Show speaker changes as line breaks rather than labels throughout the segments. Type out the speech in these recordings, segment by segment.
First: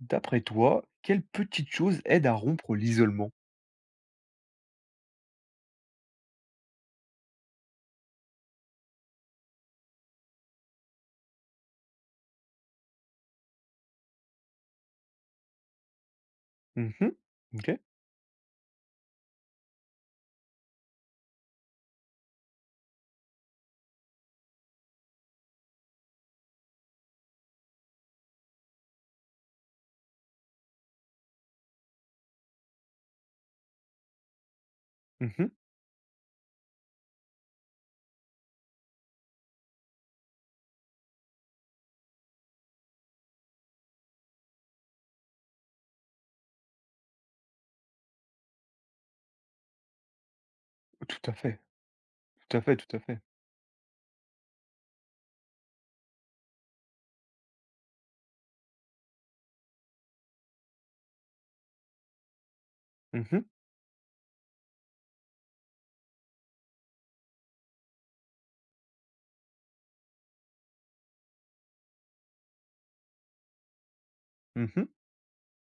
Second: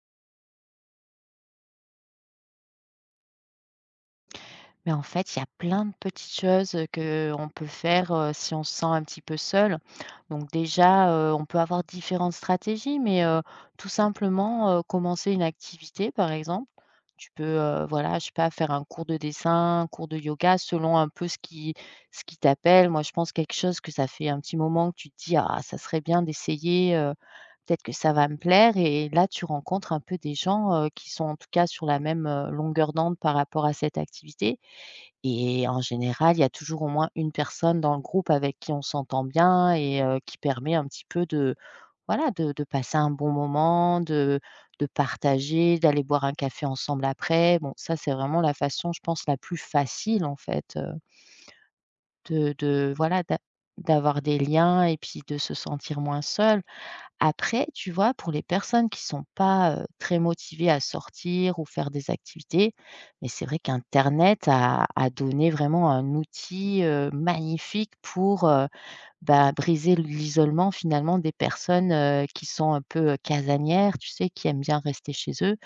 D'après toi, quelle petite chose aide à rompre l'isolement?
Mais en fait, il y a plein de petites choses, qu'on peut faire, si on se sent un petit peu seul. Donc déjà, on peut avoir différentes stratégies, mais, tout simplement, commencer une activité, par exemple.
Mmh.
Tu peux,
OK.
voilà, je sais pas, faire un cours de dessin, un cours de yoga, selon un peu ce qui t'appelle. Moi, je pense quelque chose que ça fait un petit moment que tu te dis: «Ah, ça serait bien d'essayer, peut-être que ça va me plaire» et là, tu rencontres un peu des gens, qui sont en tout cas sur la même, longueur d'onde par rapport à cette activité
Mmh.
et en général, il y a toujours au moins une personne dans le groupe avec qui on s'entend bien et qui permet un petit peu de voilà, de passer un bon moment, de partager, d'aller boire un café ensemble après. Bon, ça, c'est vraiment la façon, je pense, la plus facile, en fait,
Tout à fait,
de
tout à fait,
de
tout à fait.
voilà, d'avoir des liens et puis de se sentir moins seul. Après, tu vois, pour les personnes qui sont pas, très motivées à sortir ou faire des activités,
Mmh
mais
mh.
c'est vrai qu'Internet a donné vraiment un outil, magnifique pour, bah, briser l'isolement finalement des personnes, qui sont un peu, casanières, tu sais, qui aiment bien
Mmh.
rester chez eux.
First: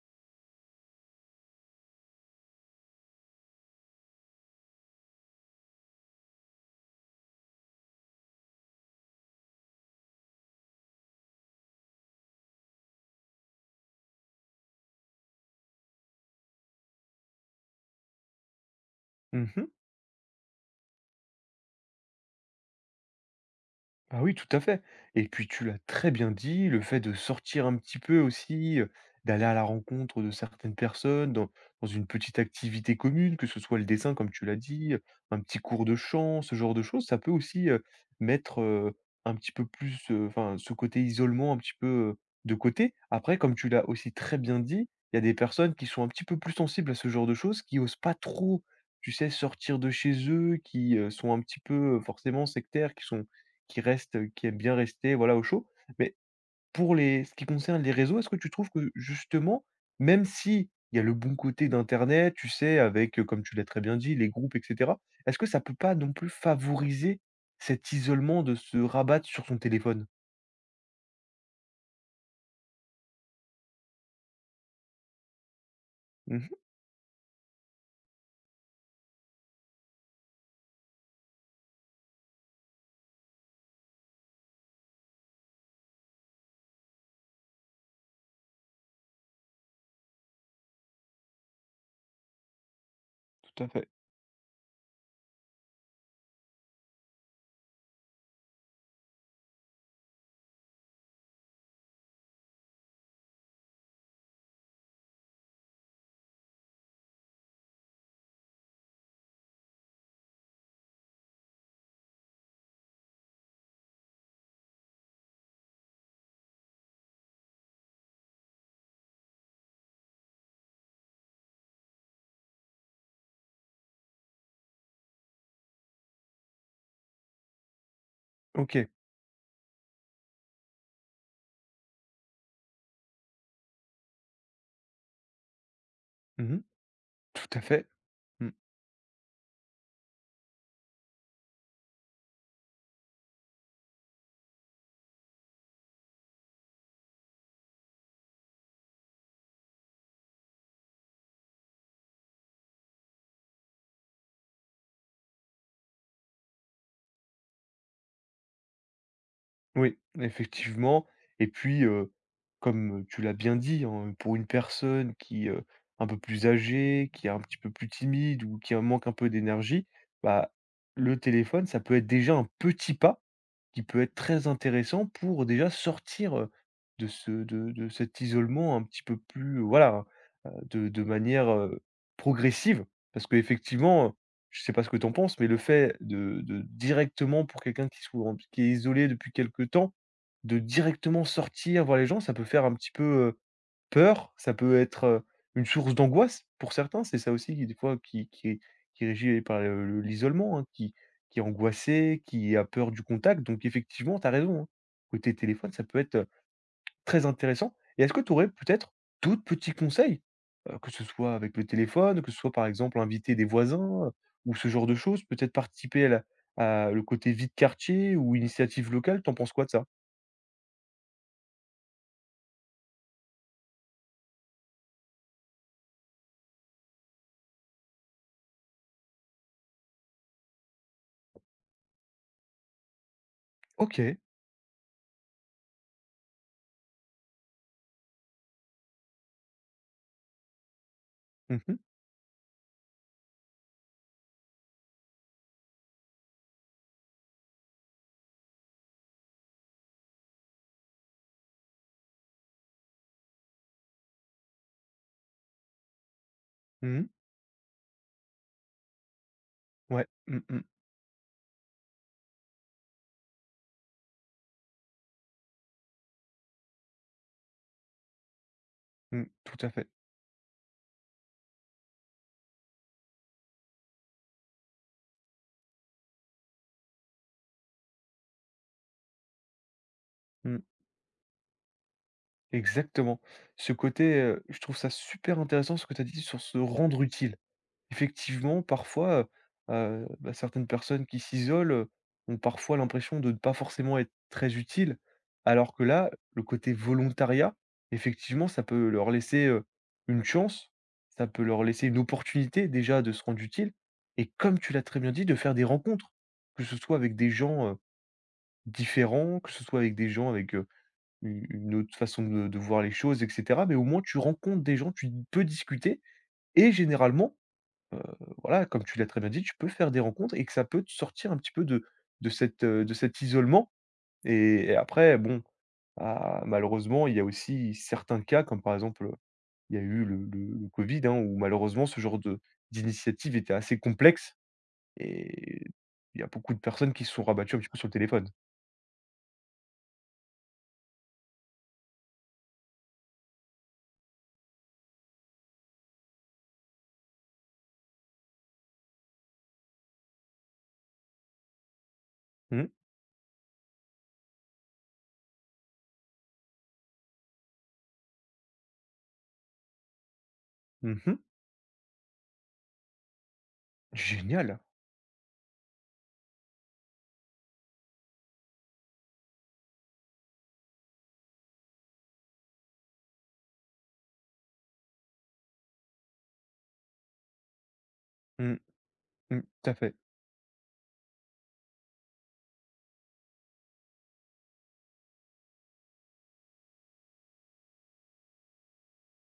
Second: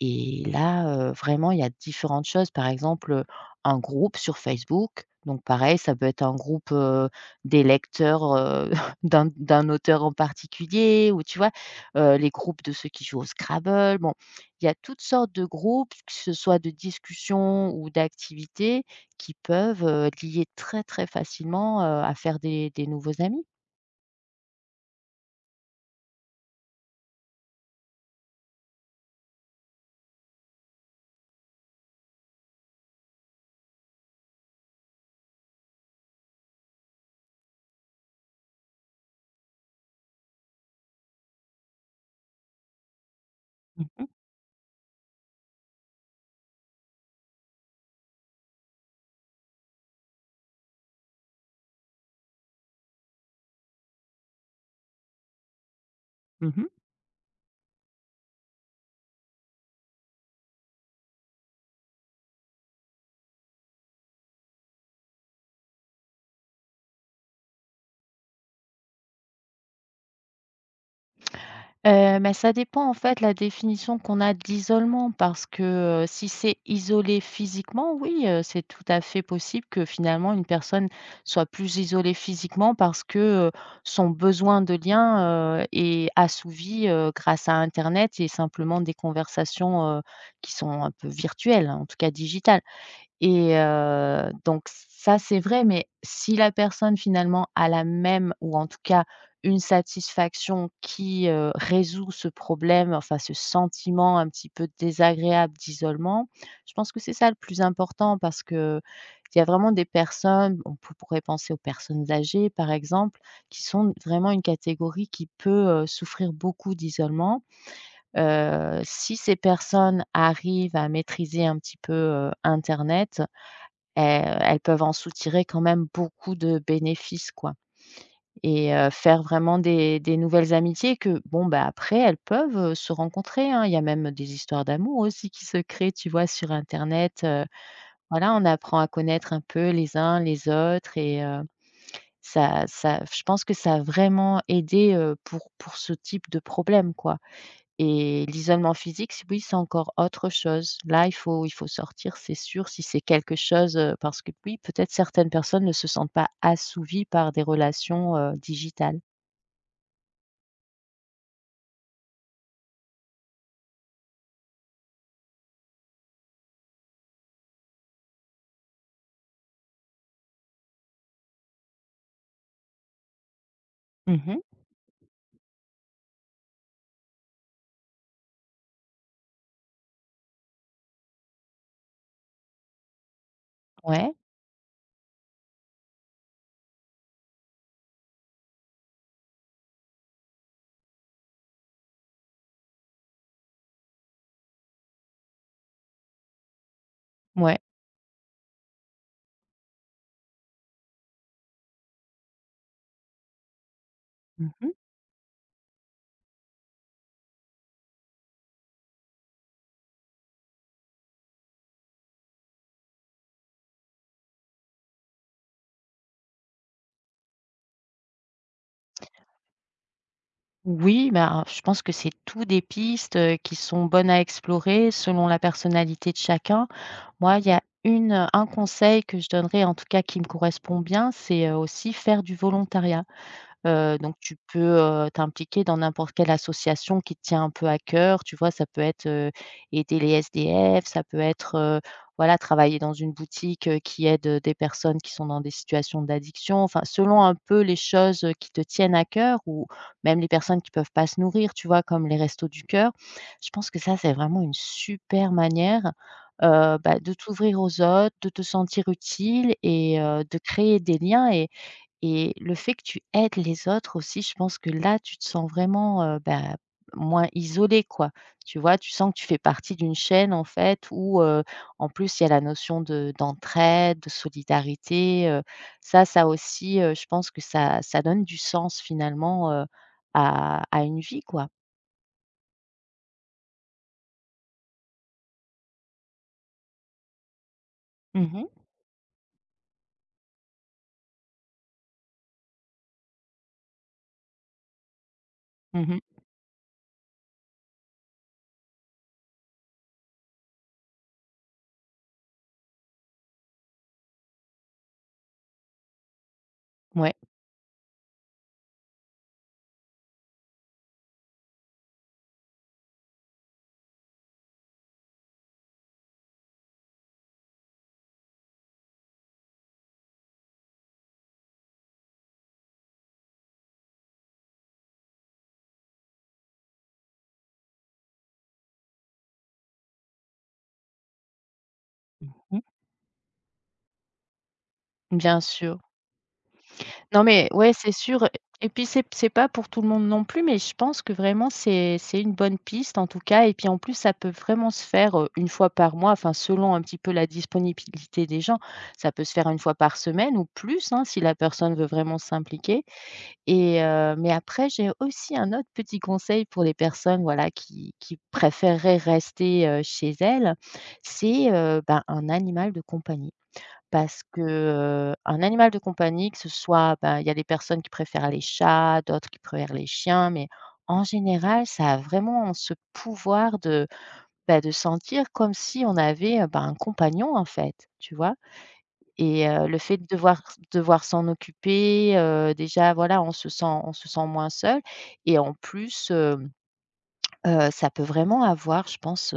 Et là, vraiment, il y a différentes choses. Par exemple, un groupe sur Facebook, donc pareil, ça peut être un groupe, des lecteurs, d'un auteur en particulier ou tu vois? Les groupes de ceux qui jouent au Scrabble. Bon, il y a toutes sortes de groupes, que ce soit de discussions ou d'activités qui
Mmh.
peuvent, lier très, très facilement, à faire des nouveaux amis.
Ah oui, tout à fait. Et puis tu l'as très bien dit, le fait de sortir un petit peu aussi, d'aller à la rencontre de certaines personnes dans une petite activité commune, que ce soit le dessin comme tu l'as dit, un petit cours de chant, ce genre de choses, ça peut aussi, mettre, un petit peu plus, enfin ce côté isolement un petit peu, de côté. Après comme tu
Mmh
l'as
mh.
aussi très bien dit, il y a des personnes qui sont un petit peu plus sensibles à ce genre de choses, qui osent pas trop, tu sais, sortir de chez eux, qui, sont un petit peu, forcément sectaires, qui reste, qui aime bien rester, voilà, au chaud. Mais
Mmh.
pour les ce qui concerne les réseaux, est-ce que tu trouves que justement, même si il y a le bon côté d'internet, tu sais, avec, comme tu l'as très bien dit, les groupes et cetera, est-ce que ça peut pas non plus favoriser cet isolement de se rabattre sur son téléphone?
Mais ça dépend en fait la définition qu'on a d'isolement parce que, si
Mmh.
c'est isolé physiquement, oui, c'est tout à fait possible que finalement une personne soit plus isolée physiquement parce que, heu, son besoin de lien, est assouvi, grâce à internet et simplement des conversations, qui sont un peu virtuelles, en tout cas digitales. Et
Tout à fait.
donc ça, c'est vrai, mais si la personne finalement a la même ou en tout cas une satisfaction qui, résout ce problème, enfin ce sentiment un petit peu désagréable d'isolement, je pense que c'est ça le plus important parce que il y a vraiment des personnes, on pourrait penser aux personnes âgées par exemple, qui sont vraiment une catégorie qui peut, souffrir beaucoup d'isolement. Si ces personnes arrivent à maîtriser un petit peu, internet, Heu, elles peuvent en soutirer quand même beaucoup de bénéfices, quoi et
OK.
faire vraiment des nouvelles amitiés que bon, bah, après elles peuvent, se rencontrer, hein. Il y a même des histoires d'amour aussi qui se créent, tu vois, sur
Mmh.
internet,
Tout à fait.
voilà, on
Mmh.
apprend à connaître un peu les uns les autres et ça je pense que ça a vraiment aidé, pour ce type de problème, quoi. Et l'isolement physique, c oui, c'est encore autre chose. Là, il faut sortir, c'est sûr, si c'est quelque chose, parce que oui, peut-être certaines personnes ne se sentent pas assouvies par des relations, digitales.
Oui, effectivement. Et puis, comme tu l'as bien dit, hein, pour une personne qui, un peu plus âgée, qui est un petit peu plus timide ou qui a manque un peu d'énergie, bah, le téléphone, ça peut être déjà un petit pas qui peut être
Mmh mh.
très intéressant pour déjà sortir, de ce de cet isolement un petit peu plus, voilà, de manière, progressive. Parce qu'effectivement,
Ouais,
je ne sais pas ce que tu en penses, mais le fait de directement pour quelqu'un qui soit en qui est isolé depuis quelque temps, de directement sortir voir les gens, ça peut faire un petit peu, peur, ça peut être, une source d'angoisse pour certains, c'est ça aussi
ouais.
qui des fois qui est régi par le l'isolement, hein, qui est angoissé, qui a peur du contact donc effectivement tu as raison, hein.
Mmh.
Côté téléphone, ça peut être, très intéressant et est-ce que tu aurais peut-être d'autres petits conseils? Que ce soit avec le téléphone, que ce soit par exemple inviter des voisins, ou ce genre de choses, peut-être participer à le côté vie de quartier ou initiative locale, t'en penses quoi de ça?
Oui, ben, je pense que c'est tout des pistes, qui sont bonnes à explorer selon la personnalité de chacun. Moi, il y a un conseil que je donnerais, en tout cas qui me correspond bien, c'est, aussi faire du volontariat. Donc
OK.
tu peux, t'impliquer dans n'importe quelle association qui te tient un peu à cœur, tu vois? Ça peut être, aider les SDF, ça peut être,
Mmh mh.
voilà, travailler dans une boutique, qui aide, des personnes qui sont dans des situations d'addiction. Enfin, selon un peu les choses, qui te tiennent à cœur ou même les personnes qui peuvent pas se nourrir, tu vois? Comme les restos du cœur. Je pense que ça, c'est vraiment une super manière, bah,
Mmh.
de t'ouvrir aux autres, de te sentir utile et
Ouais.
de
Mmh mh.
créer des liens et le fait que tu aides les autres aussi, je pense que là, tu te sens vraiment, bah, moins isolé, quoi. Tu vois? Tu sens que
Mmh.
tu fais
Tout à
partie
fait.
d'une chaîne, en fait, où, en plus, il y a la notion de d'entraide, de solidarité, ça aussi, je pense que ça donne du sens finalement,
Mmh.
à une vie, quoi.
Exactement. Ce côté, je trouve ça super intéressant ce que tu as dit sur se rendre utile.
Mhm mhm.
Effectivement, parfois, heu bah, certaines personnes qui s'isolent, ont parfois l'impression de ne pas forcément être très utiles, alors que là, le côté volontariat, effectivement, ça peut leur laisser, une chance, ça peut leur laisser une opportunité déjà de se rendre utile et comme tu l'as très bien dit, de faire des rencontres, que ce soit
Ouais.
avec des gens, différents, que ce soit avec des gens avec, u une autre façon de voir les choses, et cetera. Mais au moins tu rencontres des gens, tu peux discuter et généralement, heu, voilà, comme tu l'as très bien dit, tu peux faire des rencontres et que ça peut te sortir un petit peu de cet isolement et après bon, ah, malheureusement, il y a aussi certains cas comme par exemple, il y a eu le covid, hein, où malheureusement ce genre de
Mmh.
d'initiative était assez complexe
Bien
et
sûr.
il y a beaucoup de personnes qui se sont
Non mais
rabattues un petit
ouais,
peu sur
c'est
le téléphone.
sûr et puis c'est pas pour tout le monde non plus, mais je pense que vraiment c'est une bonne piste en tout cas et puis en plus ça peut vraiment se faire, une fois par mois, enfin selon un petit peu la disponibilité des gens. Ça peut se faire une fois par semaine ou plus, hein, si la personne veut vraiment
Mmh.
s'impliquer et mais après j'ai aussi un autre petit conseil pour les personnes, voilà, qui préféreraient rester, chez elles,
Mmh.
c'est, ben, un animal de compagnie. Parce que,
Génial.
un animal de compagnie, que ce soit, ben, il y a des personnes qui préfèrent les chats, d'autres qui préfèrent les chiens, mais en général, ça a vraiment ce pouvoir de, ben de sentir comme si on avait, ben, un compagnon, en fait, tu vois?
Mmh. Mmh.
Et
Tout à
le
fait.
fait de devoir s'en occuper, déjà, voilà, on se sent moins seul et en plus, ça peut vraiment avoir, je pense,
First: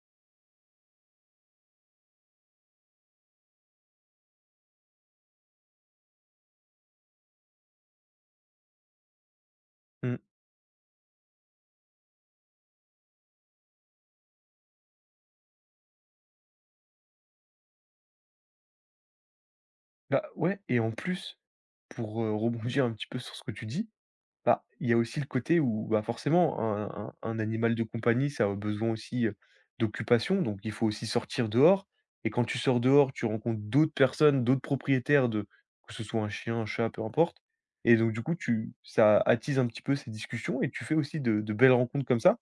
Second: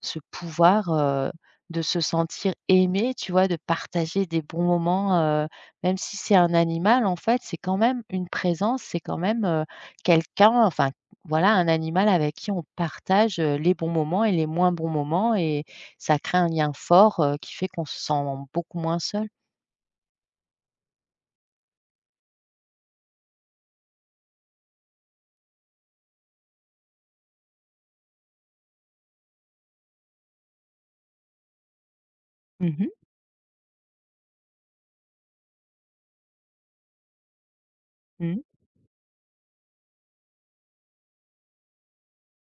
ce pouvoir, de se sentir aimé, tu vois? De partager des bons moments, heu, même si c'est un animal, en fait, c'est quand même une présence, c'est quand même,
Mmh.
quelqu'un enfin, voilà, un animal avec qui on partage, les bons moments et les moins bons moments et ça crée un lien fort, qui fait qu'on se sent beaucoup moins seul.
Bah, ouais et en plus, pour, rebondir un petit peu sur ce que tu dis, bah, il y a aussi le côté où, bah, forcément un animal de compagnie, ça a besoin aussi, d'occupation, donc il faut aussi sortir dehors et quand tu sors
Mmh.
dehors, tu rencontres d'autres personnes, d'autres propriétaires de que ce soit un chien, un chat, peu importe et donc du coup,
Mmh.
tu ça attise un petit peu ces discussions et tu fais aussi de belles rencontres comme ça.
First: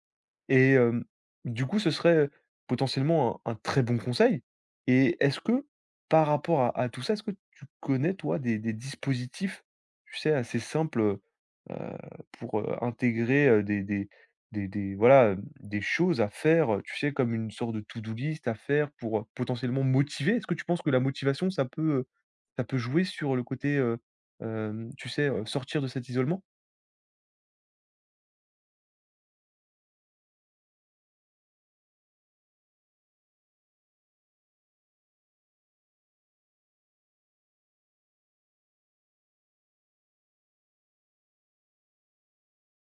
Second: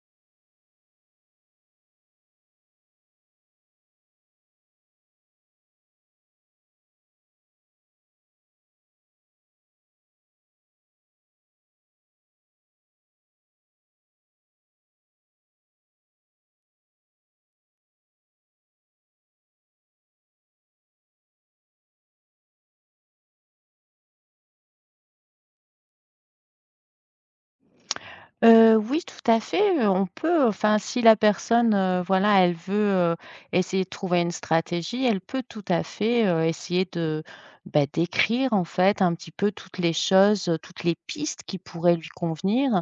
Et hem, du coup, ce serait, potentiellement un très bon conseil. Et est-ce que, par rapport à tout ça, est-ce que tu connais, toi, des dispositifs, tu sais, assez simples, pour, intégrer, des voilà, des choses à faire, tu sais, comme une sorte de to-do list à faire pour, potentiellement motiver? Est-ce que tu penses que la motivation, ça peut jouer sur le côté, hem, tu sais, sortir de cet isolement?
Oui, tout à fait, on peut, enfin, si la personne, voilà, elle veut, essayer de trouver une stratégie, elle peut tout à fait, essayer de, bah, d'écrire, en fait, un petit peu toutes les choses, toutes les pistes qui pourraient lui convenir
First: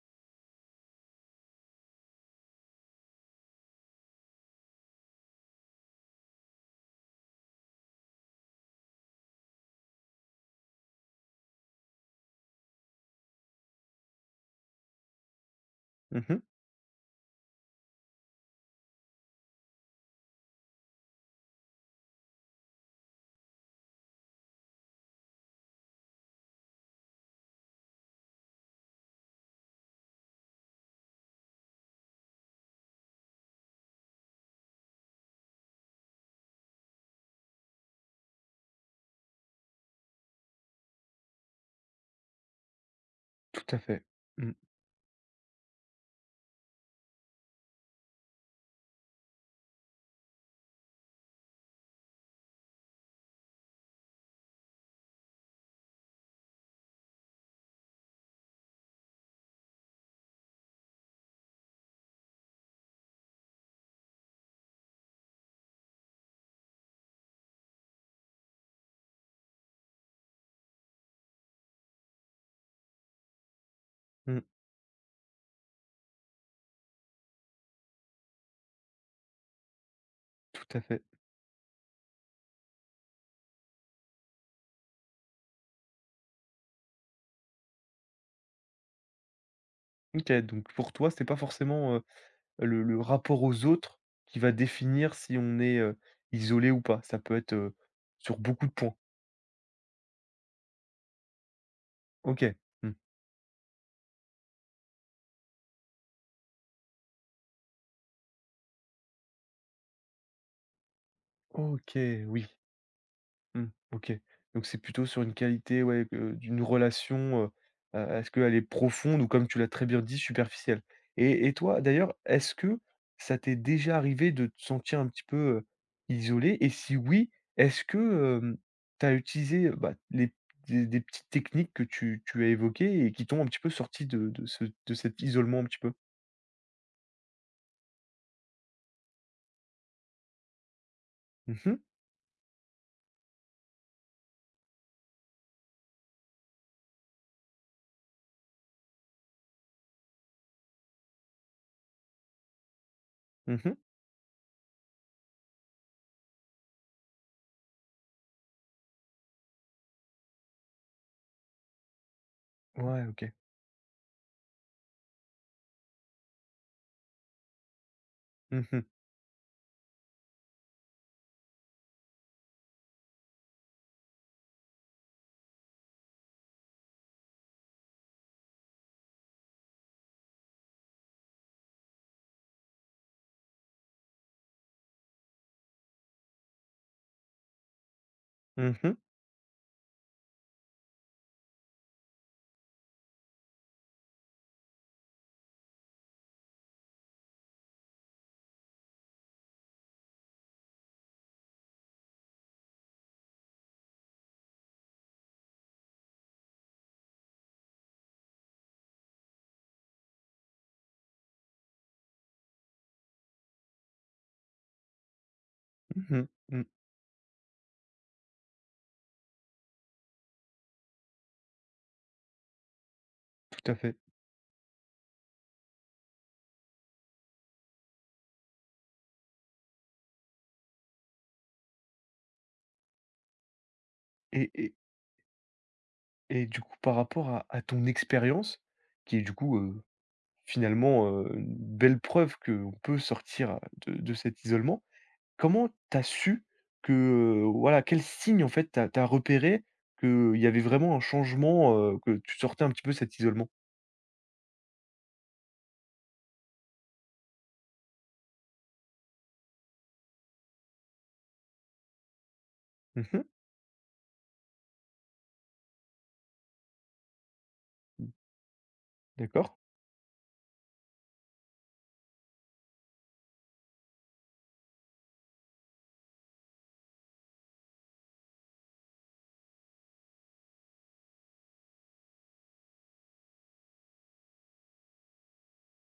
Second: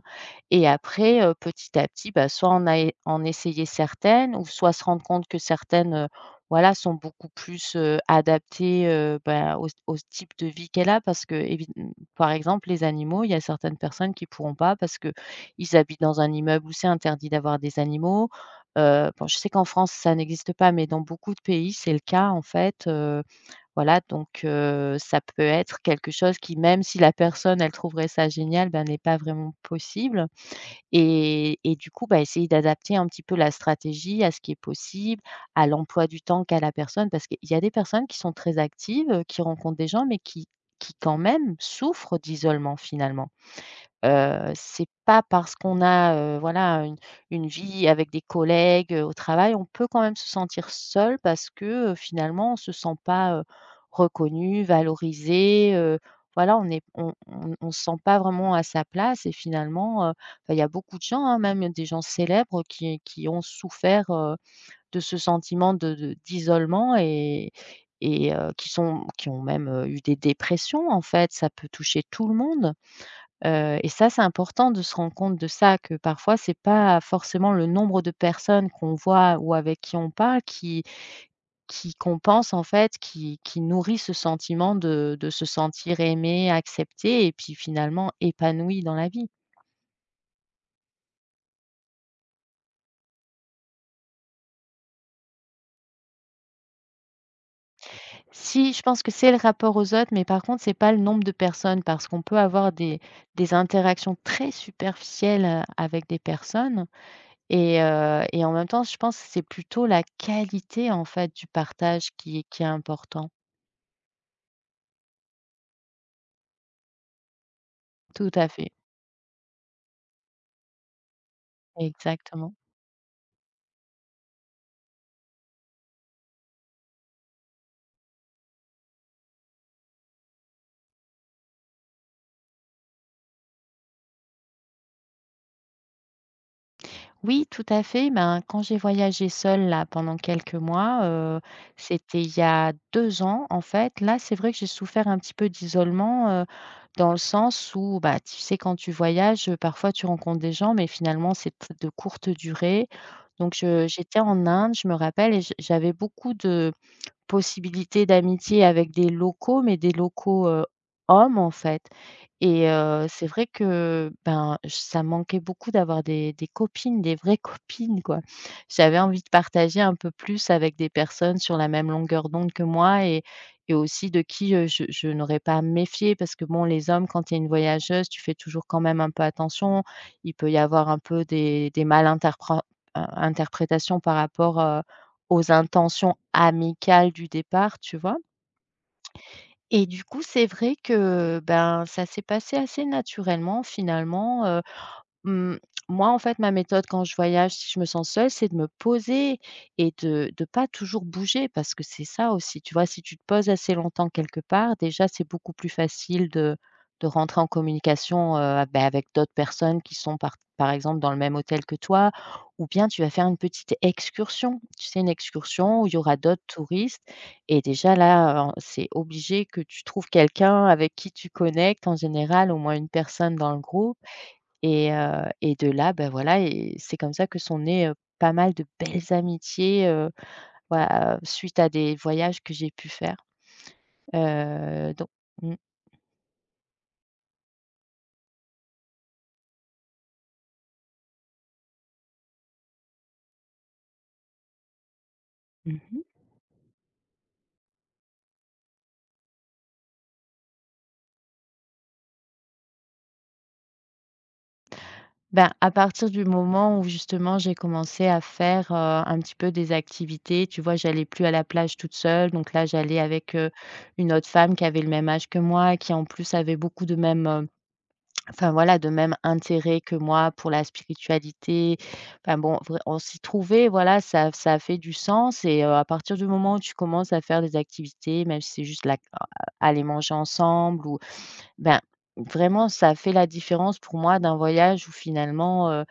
et après, petit à petit, bah, soit en essayer certaines ou soit se rendre compte que certaines, voilà, sont beaucoup plus, adaptées, bah, au type de vie qu'elle a parce que, évi par exemple, les animaux, il y a certaines personnes qui pourront pas parce que, ils habitent dans un
Mmh.
immeuble où c'est interdit d'avoir des animaux. Bon, je sais qu'en France, ça n'existe pas, mais dans beaucoup de pays, c'est le cas, en fait, voilà, donc ça peut être quelque chose qui, même si la personne, elle trouverait ça génial, bah, n'est pas vraiment possible et du coup, bah, essayer d'adapter un petit peu la stratégie à ce qui est possible, à l'emploi du temps qu'a la personne. Parce qu'il y a des personnes qui sont très actives, qui rencontrent des gens, mais qui quand même souffrent d'isolement, finalement.
Tout à fait. Mmh,
C'est pas parce qu'on a, voilà, une vie avec des collègues, au travail, on peut quand même se sentir seul parce que, finalement on se sent pas, reconnu, valorisé, voilà, on est on se sent pas vraiment à sa place et finalement, bah, il y a beaucoup de gens, hein, même des gens célèbres qui ont souffert, de ce sentiment de d'isolement et qui ont même, eu des dépressions en fait, ça peut toucher tout le monde. Et ça, c'est
mmh,
important de se rendre compte de ça, que parfois c'est pas forcément le nombre de personnes qu'on voit ou avec qui on parle
tout à fait.
qui compense en fait, qui nourrit ce sentiment de se sentir aimé, accepté et puis finalement épanoui dans la vie.
OK, donc pour toi, c'est pas forcément, le rapport aux autres qui va définir si on est, isolé ou pas. Ça peut être, sur beaucoup de
Si, je
points.
pense que c'est le rapport aux autres, mais par contre c'est pas le nombre de personnes parce qu'on peut
OK.
avoir
Mmh.
des interactions très superficielles, avec des personnes. Et en même temps, je pense que c'est plutôt la qualité, en fait, du partage
OK,
qui est
oui.
qui est important.
Mmh, OK. Donc c'est plutôt sur une qualité, ouais, d'une relation,
Tout
est-ce
à
qu'elle est
fait,
profonde ou comme tu l'as très bien dit, superficielle? Et toi, d'ailleurs,
exactement.
est-ce que ça t'est déjà arrivé de te sentir un petit peu, isolée? Et si oui, est-ce que, hem, tu as utilisé, bah, les des petites techniques que tu as évoquées et qui t'ont un petit peu sorti de cet isolement un petit peu?
Oui, tout à fait, ben, quand j'ai voyagé seule, là, pendant quelques mois,
Mmh mh.
c'était il y a 2 ans, en fait. Là, c'est vrai que j'ai souffert un petit peu d'isolement, dans le sens où, bah, tu sais, quand tu voyages, parfois tu rencontres des gens, mais finalement, c'est de courte durée. Donc
Mmh.
je j'étais en Inde, je me rappelle et j'avais beaucoup de possibilité d'amitié avec des locaux, mais des locaux, hommes en fait et
Ouais,
c'est
OK.
vrai que, ben, j ça me manquait beaucoup d'avoir des copines, des vraies copines quoi.
Mmh mh.
J'avais envie de partager un peu plus avec des personnes sur la même longueur d'onde que moi et aussi de qui, je n'aurais pas à me méfier parce que bon, les hommes, quand il y a une voyageuse, tu fais toujours quand même un peu attention. Il peut y avoir un peu des mal interprétations par rapport, aux intentions amicales du départ, tu vois?
Mmh mh.
Et du coup, c'est vrai que, ben, ça s'est passé assez naturellement finalement, Mmh, moi, en fait, ma méthode quand je voyage, si je me sens seule, c'est de me poser et de pas toujours bouger parce que c'est ça aussi, tu vois? Si tu te poses assez longtemps quelque part, déjà, c'est beaucoup plus facile de rentrer en communication, bah, avec d'autres personnes qui sont par exemple dans le même hôtel que toi ou bien tu vas faire une petite excursion. Tu sais, une excursion où il y aura
Mmh.
d'autres
Mmh,
touristes et déjà là, c'est obligé que tu trouves quelqu'un avec qui tu connectes, en général au moins une personne dans le
tout à fait.
groupe et de là, ben voilà et c'est comme ça que sont nées, pas mal de belles amitiés, voilà, suite à des voyages que j'ai pu faire.
et
Donc mmh.
Et du coup, par rapport à ton expérience, qui est du coup, finalement, une belle preuve qu'on peut sortir, de cet isolement, comment tu as
Mmh.
su que, voilà, quels signes en fait tu as qu'il y avait vraiment un changement, que tu sortais un petit peu de cet isolement?
Ben, à partir du moment où justement j'ai commencé à faire, un petit peu des activités, tu vois? J'allais plus à la plage toute seule, donc là j'allais
Mmh.
avec, une autre femme qui avait le même âge que moi, qui en plus avait beaucoup de mêmes, enfin voilà, de même
D'accord.
intérêt que moi pour la spiritualité. Enfin bon, vrai on s'y trouvait, voilà, ça a fait du sens et à partir du moment où tu commences à faire des activités, même si c'est juste la aller manger ensemble ou ben, vraiment ça a fait la différence pour moi d'un voyage où finalement,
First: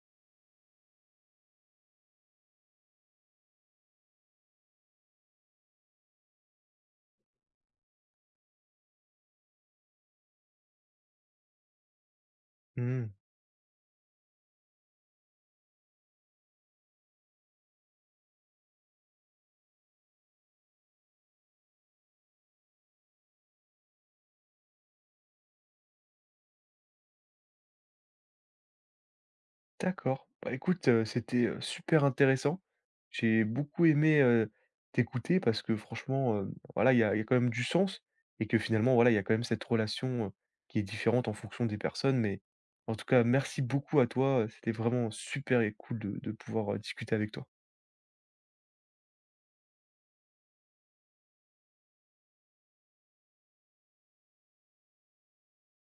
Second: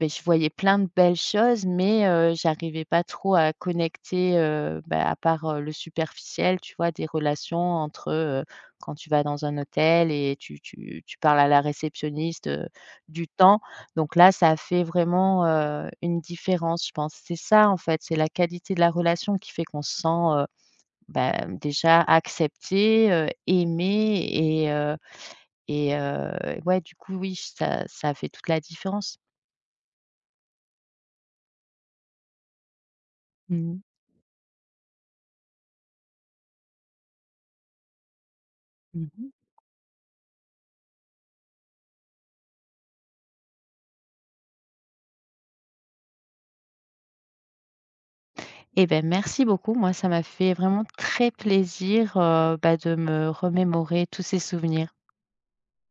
beh, je voyais plein de belles choses, mais j'arrivais pas trop à connecter, bah, à part, le superficiel, tu vois? Des relations entre, quand tu vas dans un hôtel et tu parles à la réceptionniste,
Mmh.
du temps. Donc là, ça fait vraiment, une différence, je pense. C'est ça, en fait, c'est la qualité de la relation qui fait qu'on se sent, bah, déjà accepté, aimé et ouais, du coup, oui, ça fait toute la différence.
D'accord. Bah, écoute, c'était, super intéressant. J'ai
Mmh mh.
beaucoup aimé, t'écouter parce que franchement, voilà, il y a quand même du sens et que finalement, voilà, il y a
Mmh.
quand même cette relation, qui est différente en fonction des personnes. Mais en tout cas, merci beaucoup à toi, c'était vraiment super et cool de pouvoir, discuter avec toi.
Eh ben merci beaucoup. Moi, ça m'a fait vraiment très plaisir, bah, de me remémorer tous ces souvenirs.